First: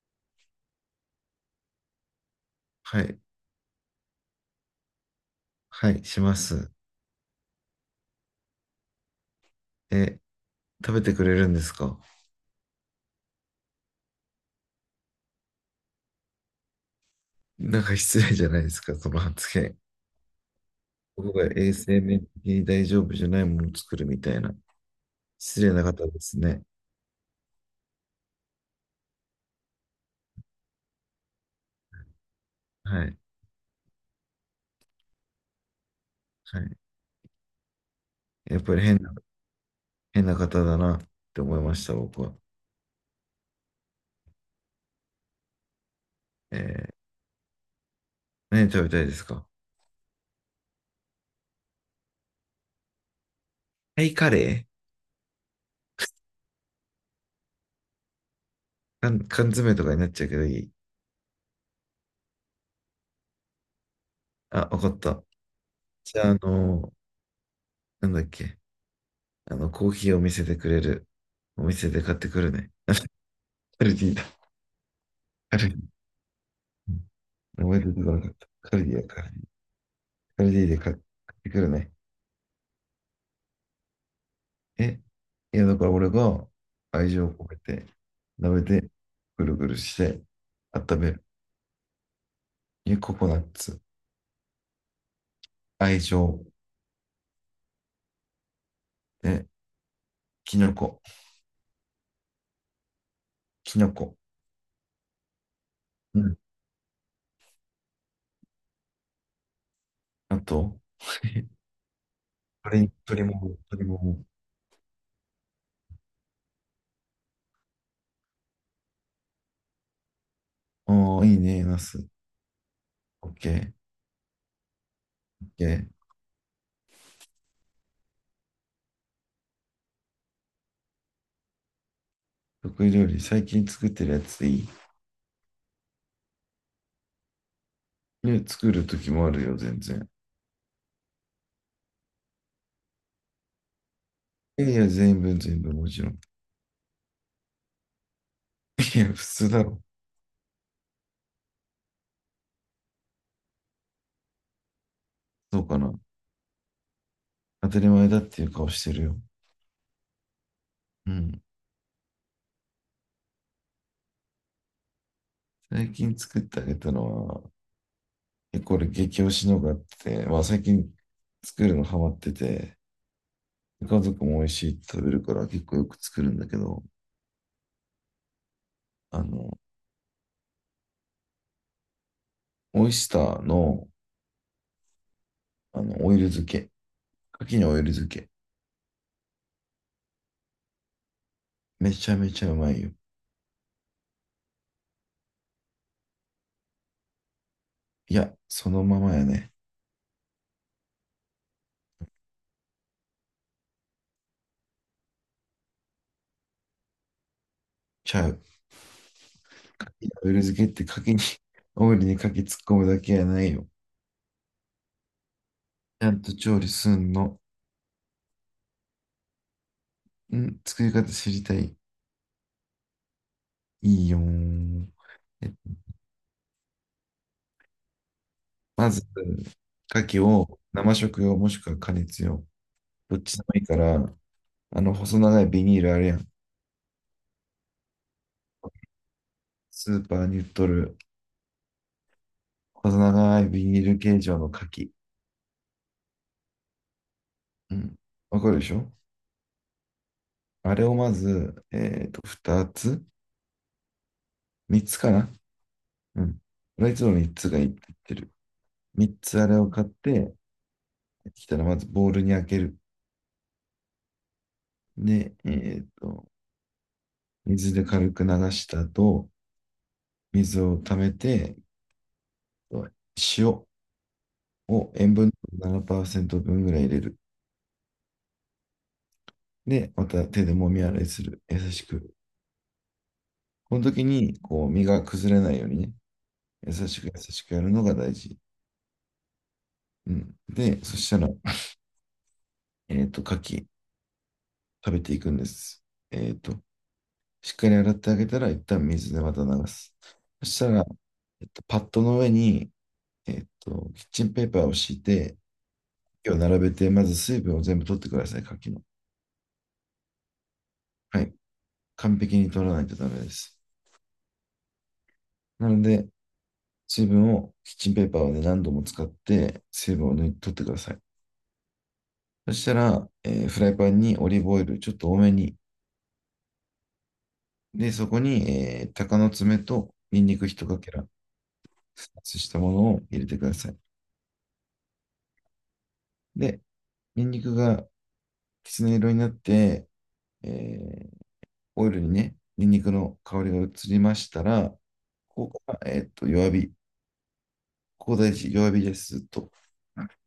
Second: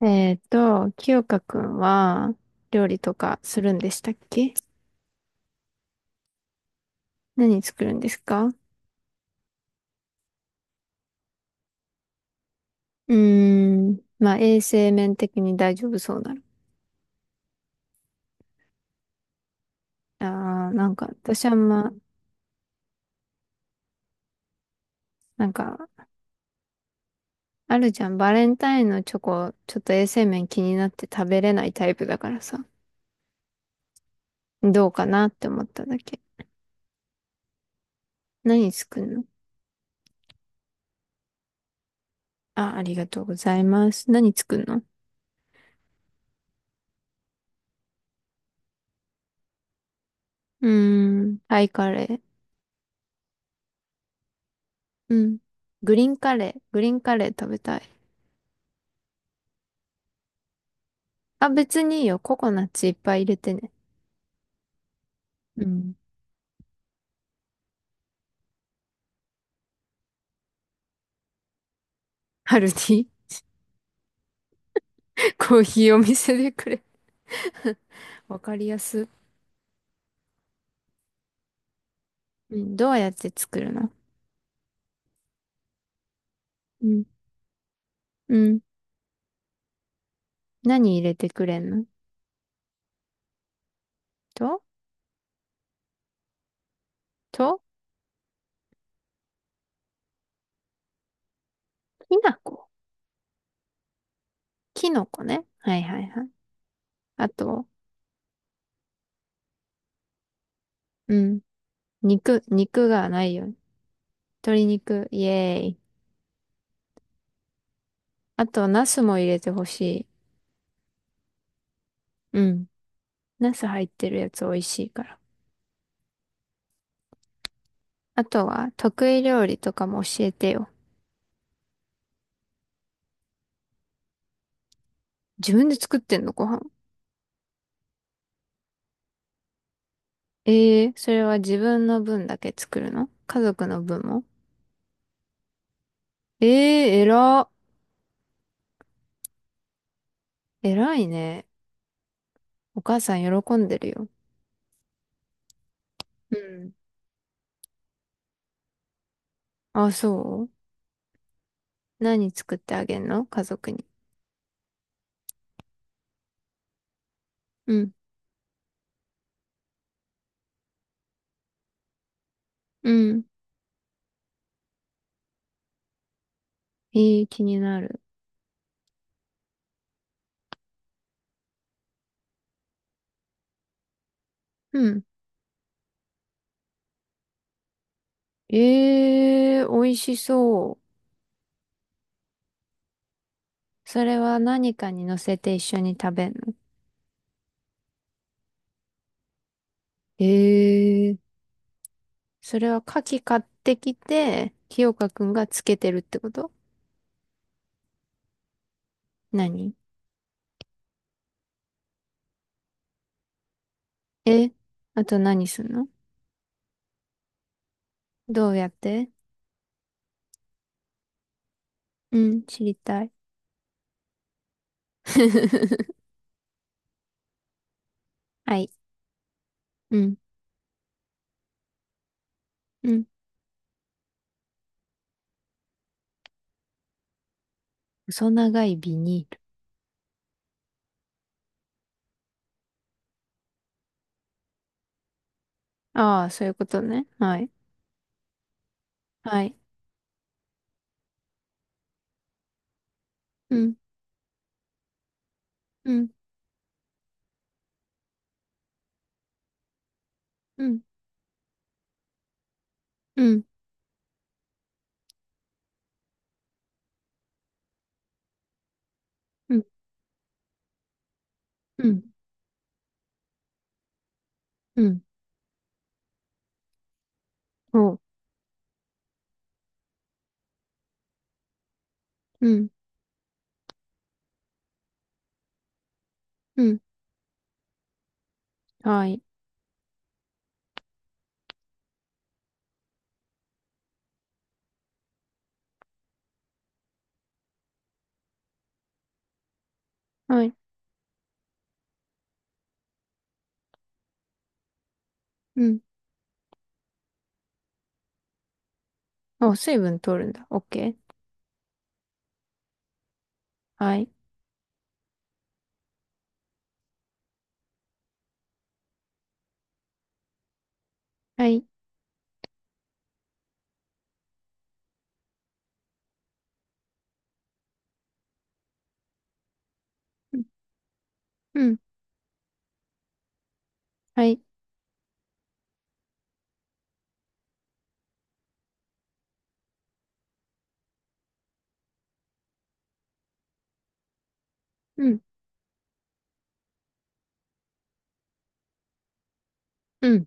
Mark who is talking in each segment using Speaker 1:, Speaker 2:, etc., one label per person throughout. Speaker 1: 清香くんは料理
Speaker 2: は
Speaker 1: と
Speaker 2: い。
Speaker 1: かするんでしたっけ？
Speaker 2: はい、します。
Speaker 1: 何作るんですか？
Speaker 2: え、食べてくれるんですか？
Speaker 1: うーん、まあ衛生面的に大丈夫そうなの。
Speaker 2: なんか失礼じゃないですか、その発言。
Speaker 1: あー、なんか
Speaker 2: 僕
Speaker 1: 私
Speaker 2: が
Speaker 1: あん
Speaker 2: 衛
Speaker 1: ま、
Speaker 2: 生面的に大丈夫じゃないものを作るみたいな。
Speaker 1: なん
Speaker 2: 失礼な
Speaker 1: か
Speaker 2: 方ですね。
Speaker 1: あるじゃん、バレンタインのチョコ、ちょっと衛生面気になって食べれないタイプだからさ、
Speaker 2: はい。
Speaker 1: どうかなって思っただけ。
Speaker 2: はい。やっ
Speaker 1: 何
Speaker 2: ぱり
Speaker 1: 作るの？
Speaker 2: 変な方だなって思いました、僕は。
Speaker 1: あ、ありがとうございます。何作るの？
Speaker 2: えー何食べたいですか？
Speaker 1: うーん、タイカレー。
Speaker 2: タイカレー。
Speaker 1: うん。グリーンカレー、グリーンカレー食べたい。
Speaker 2: 缶詰とかになっちゃうけどいい？
Speaker 1: あ、別にいいよ。ココナッツいっぱい入れてね。
Speaker 2: あ、わかった。
Speaker 1: うん。
Speaker 2: じゃあ、なんだっけ。コーヒーを見せてくれる。お店で買ってくる
Speaker 1: ハル
Speaker 2: ね。
Speaker 1: テ
Speaker 2: あ、
Speaker 1: ィ。
Speaker 2: カルディだ。カ
Speaker 1: コー
Speaker 2: ル
Speaker 1: ヒーお店でくれ。
Speaker 2: 名前出てこな かっ
Speaker 1: わ
Speaker 2: た。
Speaker 1: かり
Speaker 2: カ
Speaker 1: や
Speaker 2: ルディア
Speaker 1: す。
Speaker 2: から。カルディで買ってくるね。
Speaker 1: うん。どうやって作るの？
Speaker 2: え、いや、だから俺が
Speaker 1: うん。
Speaker 2: 愛情を込めて、
Speaker 1: う
Speaker 2: 舐
Speaker 1: ん。
Speaker 2: めて、ぐるぐるして、
Speaker 1: 何
Speaker 2: 温
Speaker 1: 入
Speaker 2: め
Speaker 1: れ
Speaker 2: る。
Speaker 1: てくれんの？
Speaker 2: え、ココナッツ、
Speaker 1: と、
Speaker 2: 愛情、
Speaker 1: と、
Speaker 2: え、キノコ、
Speaker 1: きなこ。
Speaker 2: キノコ。
Speaker 1: きのこね。はいはい
Speaker 2: う
Speaker 1: はい。
Speaker 2: ん。
Speaker 1: あと、
Speaker 2: あと、
Speaker 1: うん。肉
Speaker 2: 鶏、
Speaker 1: が
Speaker 2: 鶏
Speaker 1: な
Speaker 2: も
Speaker 1: いよう
Speaker 2: も、
Speaker 1: に。
Speaker 2: 鶏も
Speaker 1: 鶏肉、イエーイ。あと、ナスも入れてほしい。
Speaker 2: も。ああ、いいね、ナス。
Speaker 1: うん。
Speaker 2: オッケ
Speaker 1: ナス
Speaker 2: ー、
Speaker 1: 入ってるやつ美味しいから。
Speaker 2: オッケー。
Speaker 1: あとは、得意料理とかも教えてよ。
Speaker 2: 得意料理、最近作ってるやつでいい？
Speaker 1: 自分で作ってんの、ご飯？
Speaker 2: ね、作る時もあるよ、全然。
Speaker 1: えー、それは自分の分だけ作るの？家族の分も？
Speaker 2: いやいや、全部、全部、もちろん。
Speaker 1: えー、えら。
Speaker 2: いや、普通だろ。
Speaker 1: えらいね。お母さん喜んでるよ。
Speaker 2: そうかな。
Speaker 1: うん。
Speaker 2: 当たり前だっていう顔してるよ。
Speaker 1: あ、そ
Speaker 2: うん。
Speaker 1: う？何作ってあげんの、家族に？
Speaker 2: 最近作ってあげたのは、
Speaker 1: うん。
Speaker 2: これ激推しのがあって、まあ最近作るのハマってて、
Speaker 1: うん。
Speaker 2: 家族も美味しいって食べるから結構よく作るんだけど、
Speaker 1: えー、気になる。
Speaker 2: あの、オイスターの、
Speaker 1: うん。
Speaker 2: オイル漬け。牡蠣のオイル漬け。
Speaker 1: えー、美味しそう。
Speaker 2: めちゃめちゃうまいよ。
Speaker 1: それは何かに乗せて一緒に食べんの？
Speaker 2: いや、そのままやね。
Speaker 1: えー、それは牡蠣買ってきて、清香くんがつけてるってこと？
Speaker 2: ちゃう。
Speaker 1: 何？
Speaker 2: 牡蠣のオイル漬けって牡蠣に、オイルに牡蠣突っ込むだけやないよ。
Speaker 1: え、あと何すんの？
Speaker 2: ちゃんと調理すんの。
Speaker 1: どうやって？
Speaker 2: うん、作り方知りたい。
Speaker 1: うん、知りたい。
Speaker 2: いいよー。えっ
Speaker 1: はい。
Speaker 2: まず、
Speaker 1: うん。
Speaker 2: 牡蠣を生食用もしくは加熱用。
Speaker 1: うん。
Speaker 2: どっちでもいいから、あの細長いビニールあるやん。
Speaker 1: 細長いビニール。
Speaker 2: スーパーに売っとる細長いビニール形状の牡蠣。
Speaker 1: ああ、そういうことね。はい。
Speaker 2: うん。わかるでしょ？
Speaker 1: はい。
Speaker 2: あれをまず、2つ、
Speaker 1: うん、
Speaker 2: 3 つかな。
Speaker 1: うん、
Speaker 2: うん。俺はいつも3つがいいって言ってる。3つあれを買って
Speaker 1: うん、
Speaker 2: きたらまずボウルに開ける。
Speaker 1: うん、
Speaker 2: で、水で軽く流した後、
Speaker 1: うん、
Speaker 2: 水を溜めて、
Speaker 1: うん、
Speaker 2: 塩
Speaker 1: う
Speaker 2: を
Speaker 1: ん。
Speaker 2: 塩分7%分ぐらい入れる。
Speaker 1: おう、
Speaker 2: で、また手で揉み洗いする。優しく。
Speaker 1: うん、
Speaker 2: この時に、こう、身が崩れないようにね、
Speaker 1: う
Speaker 2: 優
Speaker 1: ん。
Speaker 2: しく優しくやるのが大事。
Speaker 1: はい。
Speaker 2: うん。で、そしたら、牡蠣食べていくんです。えっと、しっかり洗ってあげたら、一旦水でまた流す。
Speaker 1: は
Speaker 2: そ
Speaker 1: い。
Speaker 2: したら、パッドの上に、キッチンペーパーを敷いて、
Speaker 1: うん。
Speaker 2: を並べて、まず水分を全部取ってください、牡蠣の。
Speaker 1: お、水分取るんだ。オッケー。
Speaker 2: はい。完璧に取らないとダメです。
Speaker 1: はい。
Speaker 2: なので、水分をキッチンペーパーをね、何度も使って水分を抜い取ってください。
Speaker 1: はい。
Speaker 2: そしたら、フライパンにオリーブオイルちょっと多めに。で、そこに、鷹の爪とニン
Speaker 1: う
Speaker 2: ニ
Speaker 1: ん、
Speaker 2: ク一かけら、
Speaker 1: うん。
Speaker 2: スライスしたものを入れてください。
Speaker 1: はい。
Speaker 2: で、ニンニクがきつね色になって、えーオイルにね、ニンニクの香りが移りましたら、
Speaker 1: うん、
Speaker 2: ここから、弱火。ここ大事、弱火です。と。
Speaker 1: うん。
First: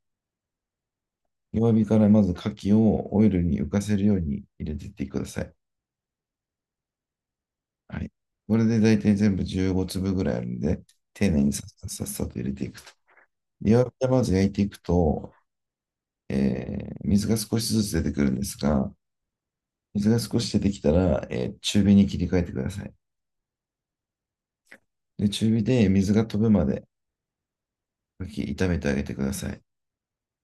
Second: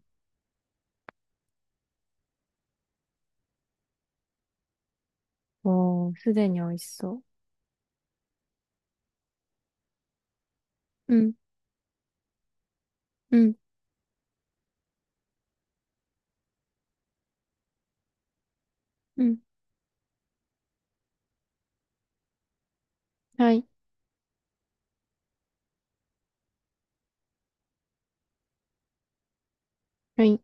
Speaker 2: 弱火からまず牡蠣をオイルに浮かせるように入れていってください。
Speaker 1: おー、すでに美味しそ
Speaker 2: はい。これで大体全部15粒ぐらいあるんで、
Speaker 1: う。う
Speaker 2: 丁
Speaker 1: ん、
Speaker 2: 寧にさっさっさっさと入れていくと。
Speaker 1: うん、
Speaker 2: 弱火でまず焼いていくと、水が少しずつ出てくるんですが、
Speaker 1: うん。
Speaker 2: 水が少し出てきたら、中火に切り替えてください。
Speaker 1: はい。
Speaker 2: で、中火で水が飛ぶまで、かき炒めてあげてください。
Speaker 1: はい。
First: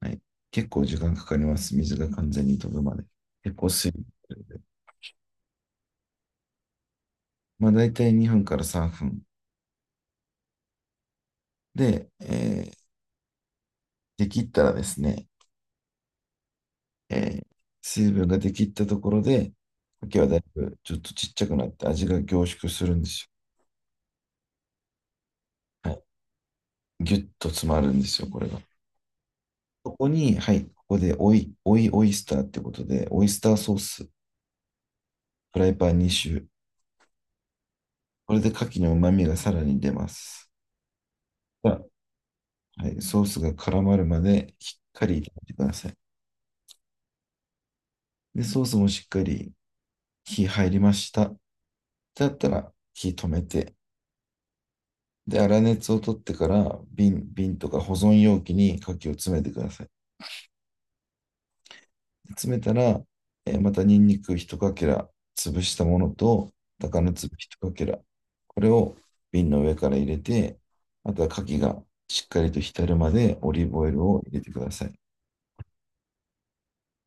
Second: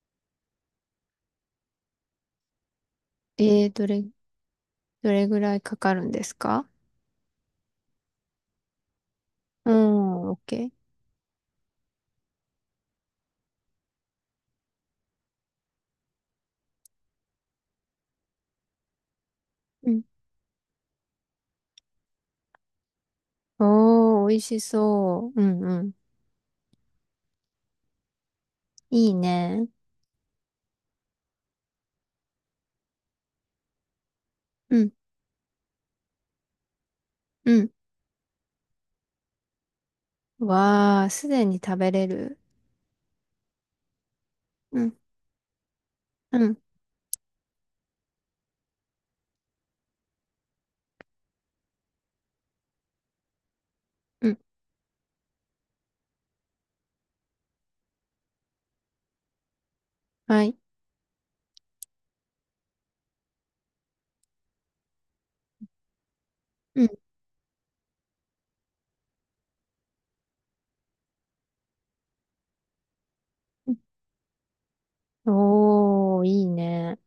Speaker 2: はい。結構時間かかります。水が完全に飛ぶまで。結
Speaker 1: え
Speaker 2: 構
Speaker 1: ー、ど
Speaker 2: 水
Speaker 1: れ、
Speaker 2: 分が出るんで。
Speaker 1: どれぐらいかかるんですか？
Speaker 2: まあ、大体2分から3分。
Speaker 1: うん、オッケ
Speaker 2: で、できったらですね、えー水分が出きったところで、
Speaker 1: ー。
Speaker 2: 牡蠣はだいぶちょっとちっちゃくなって味が凝縮するんです
Speaker 1: おー、美味しそう。うんう
Speaker 2: よ。
Speaker 1: ん。
Speaker 2: はい。ギュッと詰まるんですよ、これが。
Speaker 1: いいね。
Speaker 2: ここに、はい、ここでオイスターってことで、オイスターソース、フ
Speaker 1: うん、
Speaker 2: ライパン2周。
Speaker 1: うん。
Speaker 2: これで牡蠣の旨味がさらに出ます。
Speaker 1: わー、すでに食
Speaker 2: が
Speaker 1: べれる。
Speaker 2: はい、ソースが絡まるまでし
Speaker 1: う
Speaker 2: っ
Speaker 1: ん、
Speaker 2: かり炒めてください。
Speaker 1: うん、
Speaker 2: で、ソースもしっかり火入りました。だったら火止めて、
Speaker 1: うん。
Speaker 2: で、粗熱を取ってから瓶とか保存容器に牡蠣を詰めてください。
Speaker 1: はい。
Speaker 2: 詰めたら、またニンニク一かけら潰したものと、
Speaker 1: うん。
Speaker 2: 鷹の粒一かけら、これを瓶の上から入れて、あとは牡蠣がしっかりと浸るまでオリ
Speaker 1: う
Speaker 2: ー
Speaker 1: ん。
Speaker 2: ブオイルを入れてください。
Speaker 1: おー、いいね。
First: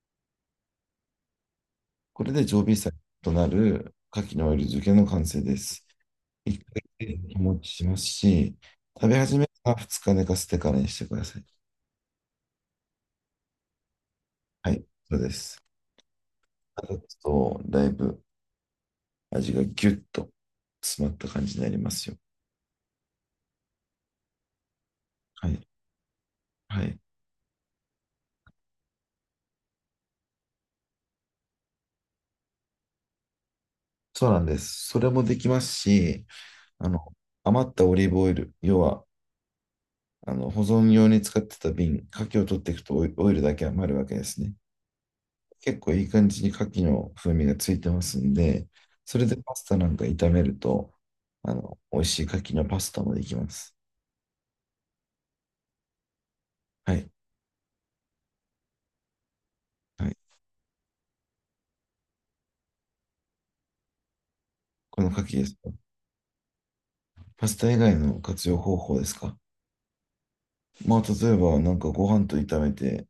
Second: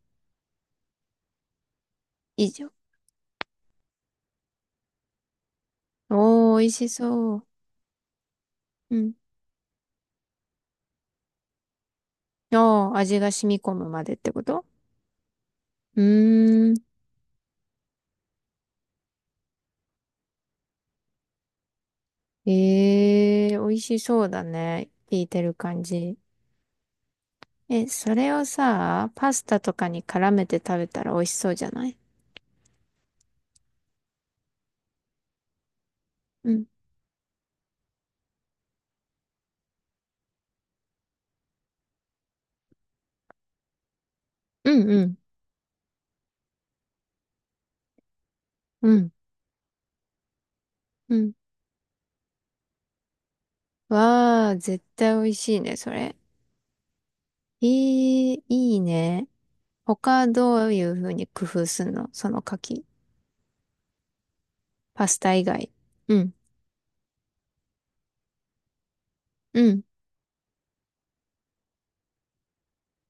Speaker 2: これで
Speaker 1: 以
Speaker 2: 常
Speaker 1: 上。
Speaker 2: 備菜となる牡蠣のオイル漬けの完成です。
Speaker 1: おー、
Speaker 2: 1
Speaker 1: 美味し
Speaker 2: 回で
Speaker 1: そ
Speaker 2: 日
Speaker 1: う。
Speaker 2: 持ちしますし、
Speaker 1: う
Speaker 2: 食
Speaker 1: ん。
Speaker 2: べ始めたら2日寝かせてからにしてください。
Speaker 1: おー、味が染み込むまでってこと？
Speaker 2: はい、そうです。
Speaker 1: うー
Speaker 2: あ
Speaker 1: ん。
Speaker 2: と、だいぶ味がギュッと詰まった感じになりますよ。
Speaker 1: えー、美味しそうだね。聞いて
Speaker 2: は
Speaker 1: る
Speaker 2: い。
Speaker 1: 感じ。
Speaker 2: はい。
Speaker 1: え、それをさ、パスタとかに絡めて食べたら美味しそうじゃない？
Speaker 2: そうなんです。それもできますし、
Speaker 1: うん。
Speaker 2: あの、余ったオリーブオイル、要は、保存用に使ってた瓶、牡蠣を取っていくとオイオイルだけ余るわけですね。
Speaker 1: うんうん。
Speaker 2: 結構いい感じに牡蠣の風味がついてますんで、
Speaker 1: うん。
Speaker 2: それでパスタなんか炒めると、
Speaker 1: うん。
Speaker 2: 美味しい牡蠣のパスタもできます。
Speaker 1: わあ、絶対美味しいね、それ。
Speaker 2: はい。
Speaker 1: えー、いいね。
Speaker 2: はい。
Speaker 1: 他どういう風に工夫すんの、その柿。
Speaker 2: こ
Speaker 1: パ
Speaker 2: の
Speaker 1: ス
Speaker 2: 牡
Speaker 1: タ
Speaker 2: 蠣
Speaker 1: 以
Speaker 2: です
Speaker 1: 外。
Speaker 2: か？
Speaker 1: うん、
Speaker 2: パスタ以外の活用方法ですか？
Speaker 1: うん。
Speaker 2: まあ、例えば、なんかご飯と炒めて、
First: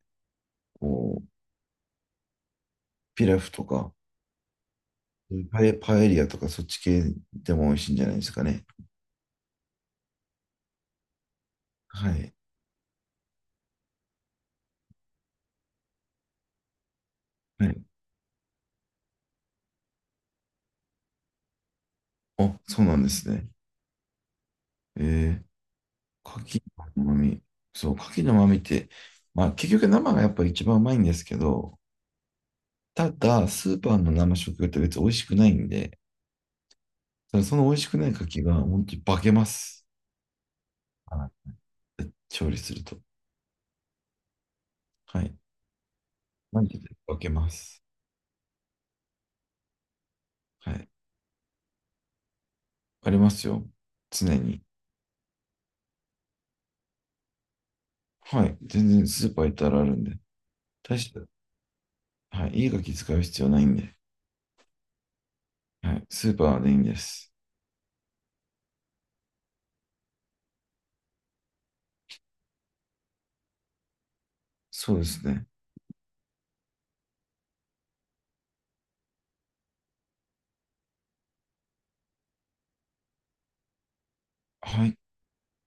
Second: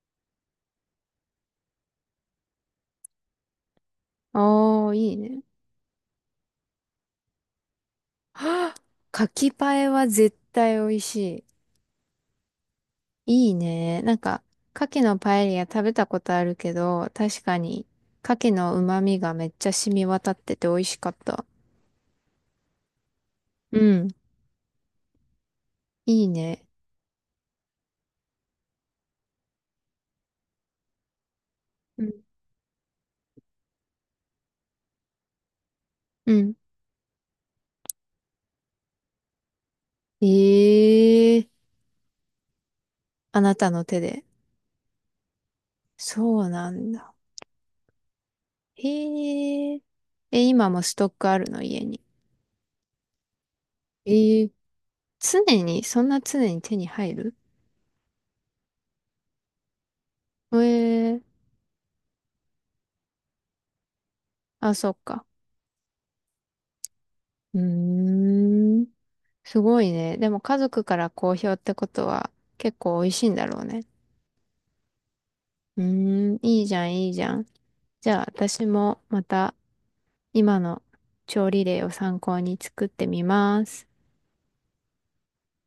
Speaker 2: こう、ピラフとか、
Speaker 1: おー、いいね。
Speaker 2: パエリアとか、そっち系でも美味しいんじゃないですかね。
Speaker 1: はぁ、柿パエは絶対美味し
Speaker 2: はい。
Speaker 1: い。いいね。なんか、牡蠣のパエリア食べたことあるけど、確か
Speaker 2: はい。
Speaker 1: に、牡蠣の旨味がめっちゃ染み渡ってて美味しかった。
Speaker 2: あ、そうなんですね。
Speaker 1: うん、
Speaker 2: え
Speaker 1: いい
Speaker 2: 牡蠣
Speaker 1: ね。
Speaker 2: の旨味。そう、牡蠣の旨味って、まあ結局生がやっぱ一番うまいんですけど、
Speaker 1: うん。
Speaker 2: ただ、スーパーの生食用って別に美味しくないんで、
Speaker 1: うん。
Speaker 2: ただその美味しくない牡蠣が本当に化けます。あ、
Speaker 1: ええー、
Speaker 2: 調理すると。
Speaker 1: あなたの手で。
Speaker 2: はい。
Speaker 1: そう
Speaker 2: マ
Speaker 1: な
Speaker 2: ジで
Speaker 1: んだ。
Speaker 2: 化けます。
Speaker 1: へえ。え、今
Speaker 2: は
Speaker 1: も
Speaker 2: い。
Speaker 1: ストックあるの、家に？
Speaker 2: ありますよ。常
Speaker 1: ええ。
Speaker 2: に。
Speaker 1: 常に、そんな常に手に入る？
Speaker 2: はい。全然スーパー行ったらあるんで。
Speaker 1: え
Speaker 2: 大した
Speaker 1: え。
Speaker 2: はい。いいガキ使う必要ないんで。
Speaker 1: あ、そっか。
Speaker 2: はい。スーパーでいいんです。
Speaker 1: うーん。すごいね。でも家族から好評ってことは、結構美味しいんだろうね。
Speaker 2: そうですね。
Speaker 1: うーん。いいじゃん、いいじゃん。じゃあ私もまた、今の調理例を参考に作ってみます。
Speaker 2: はい。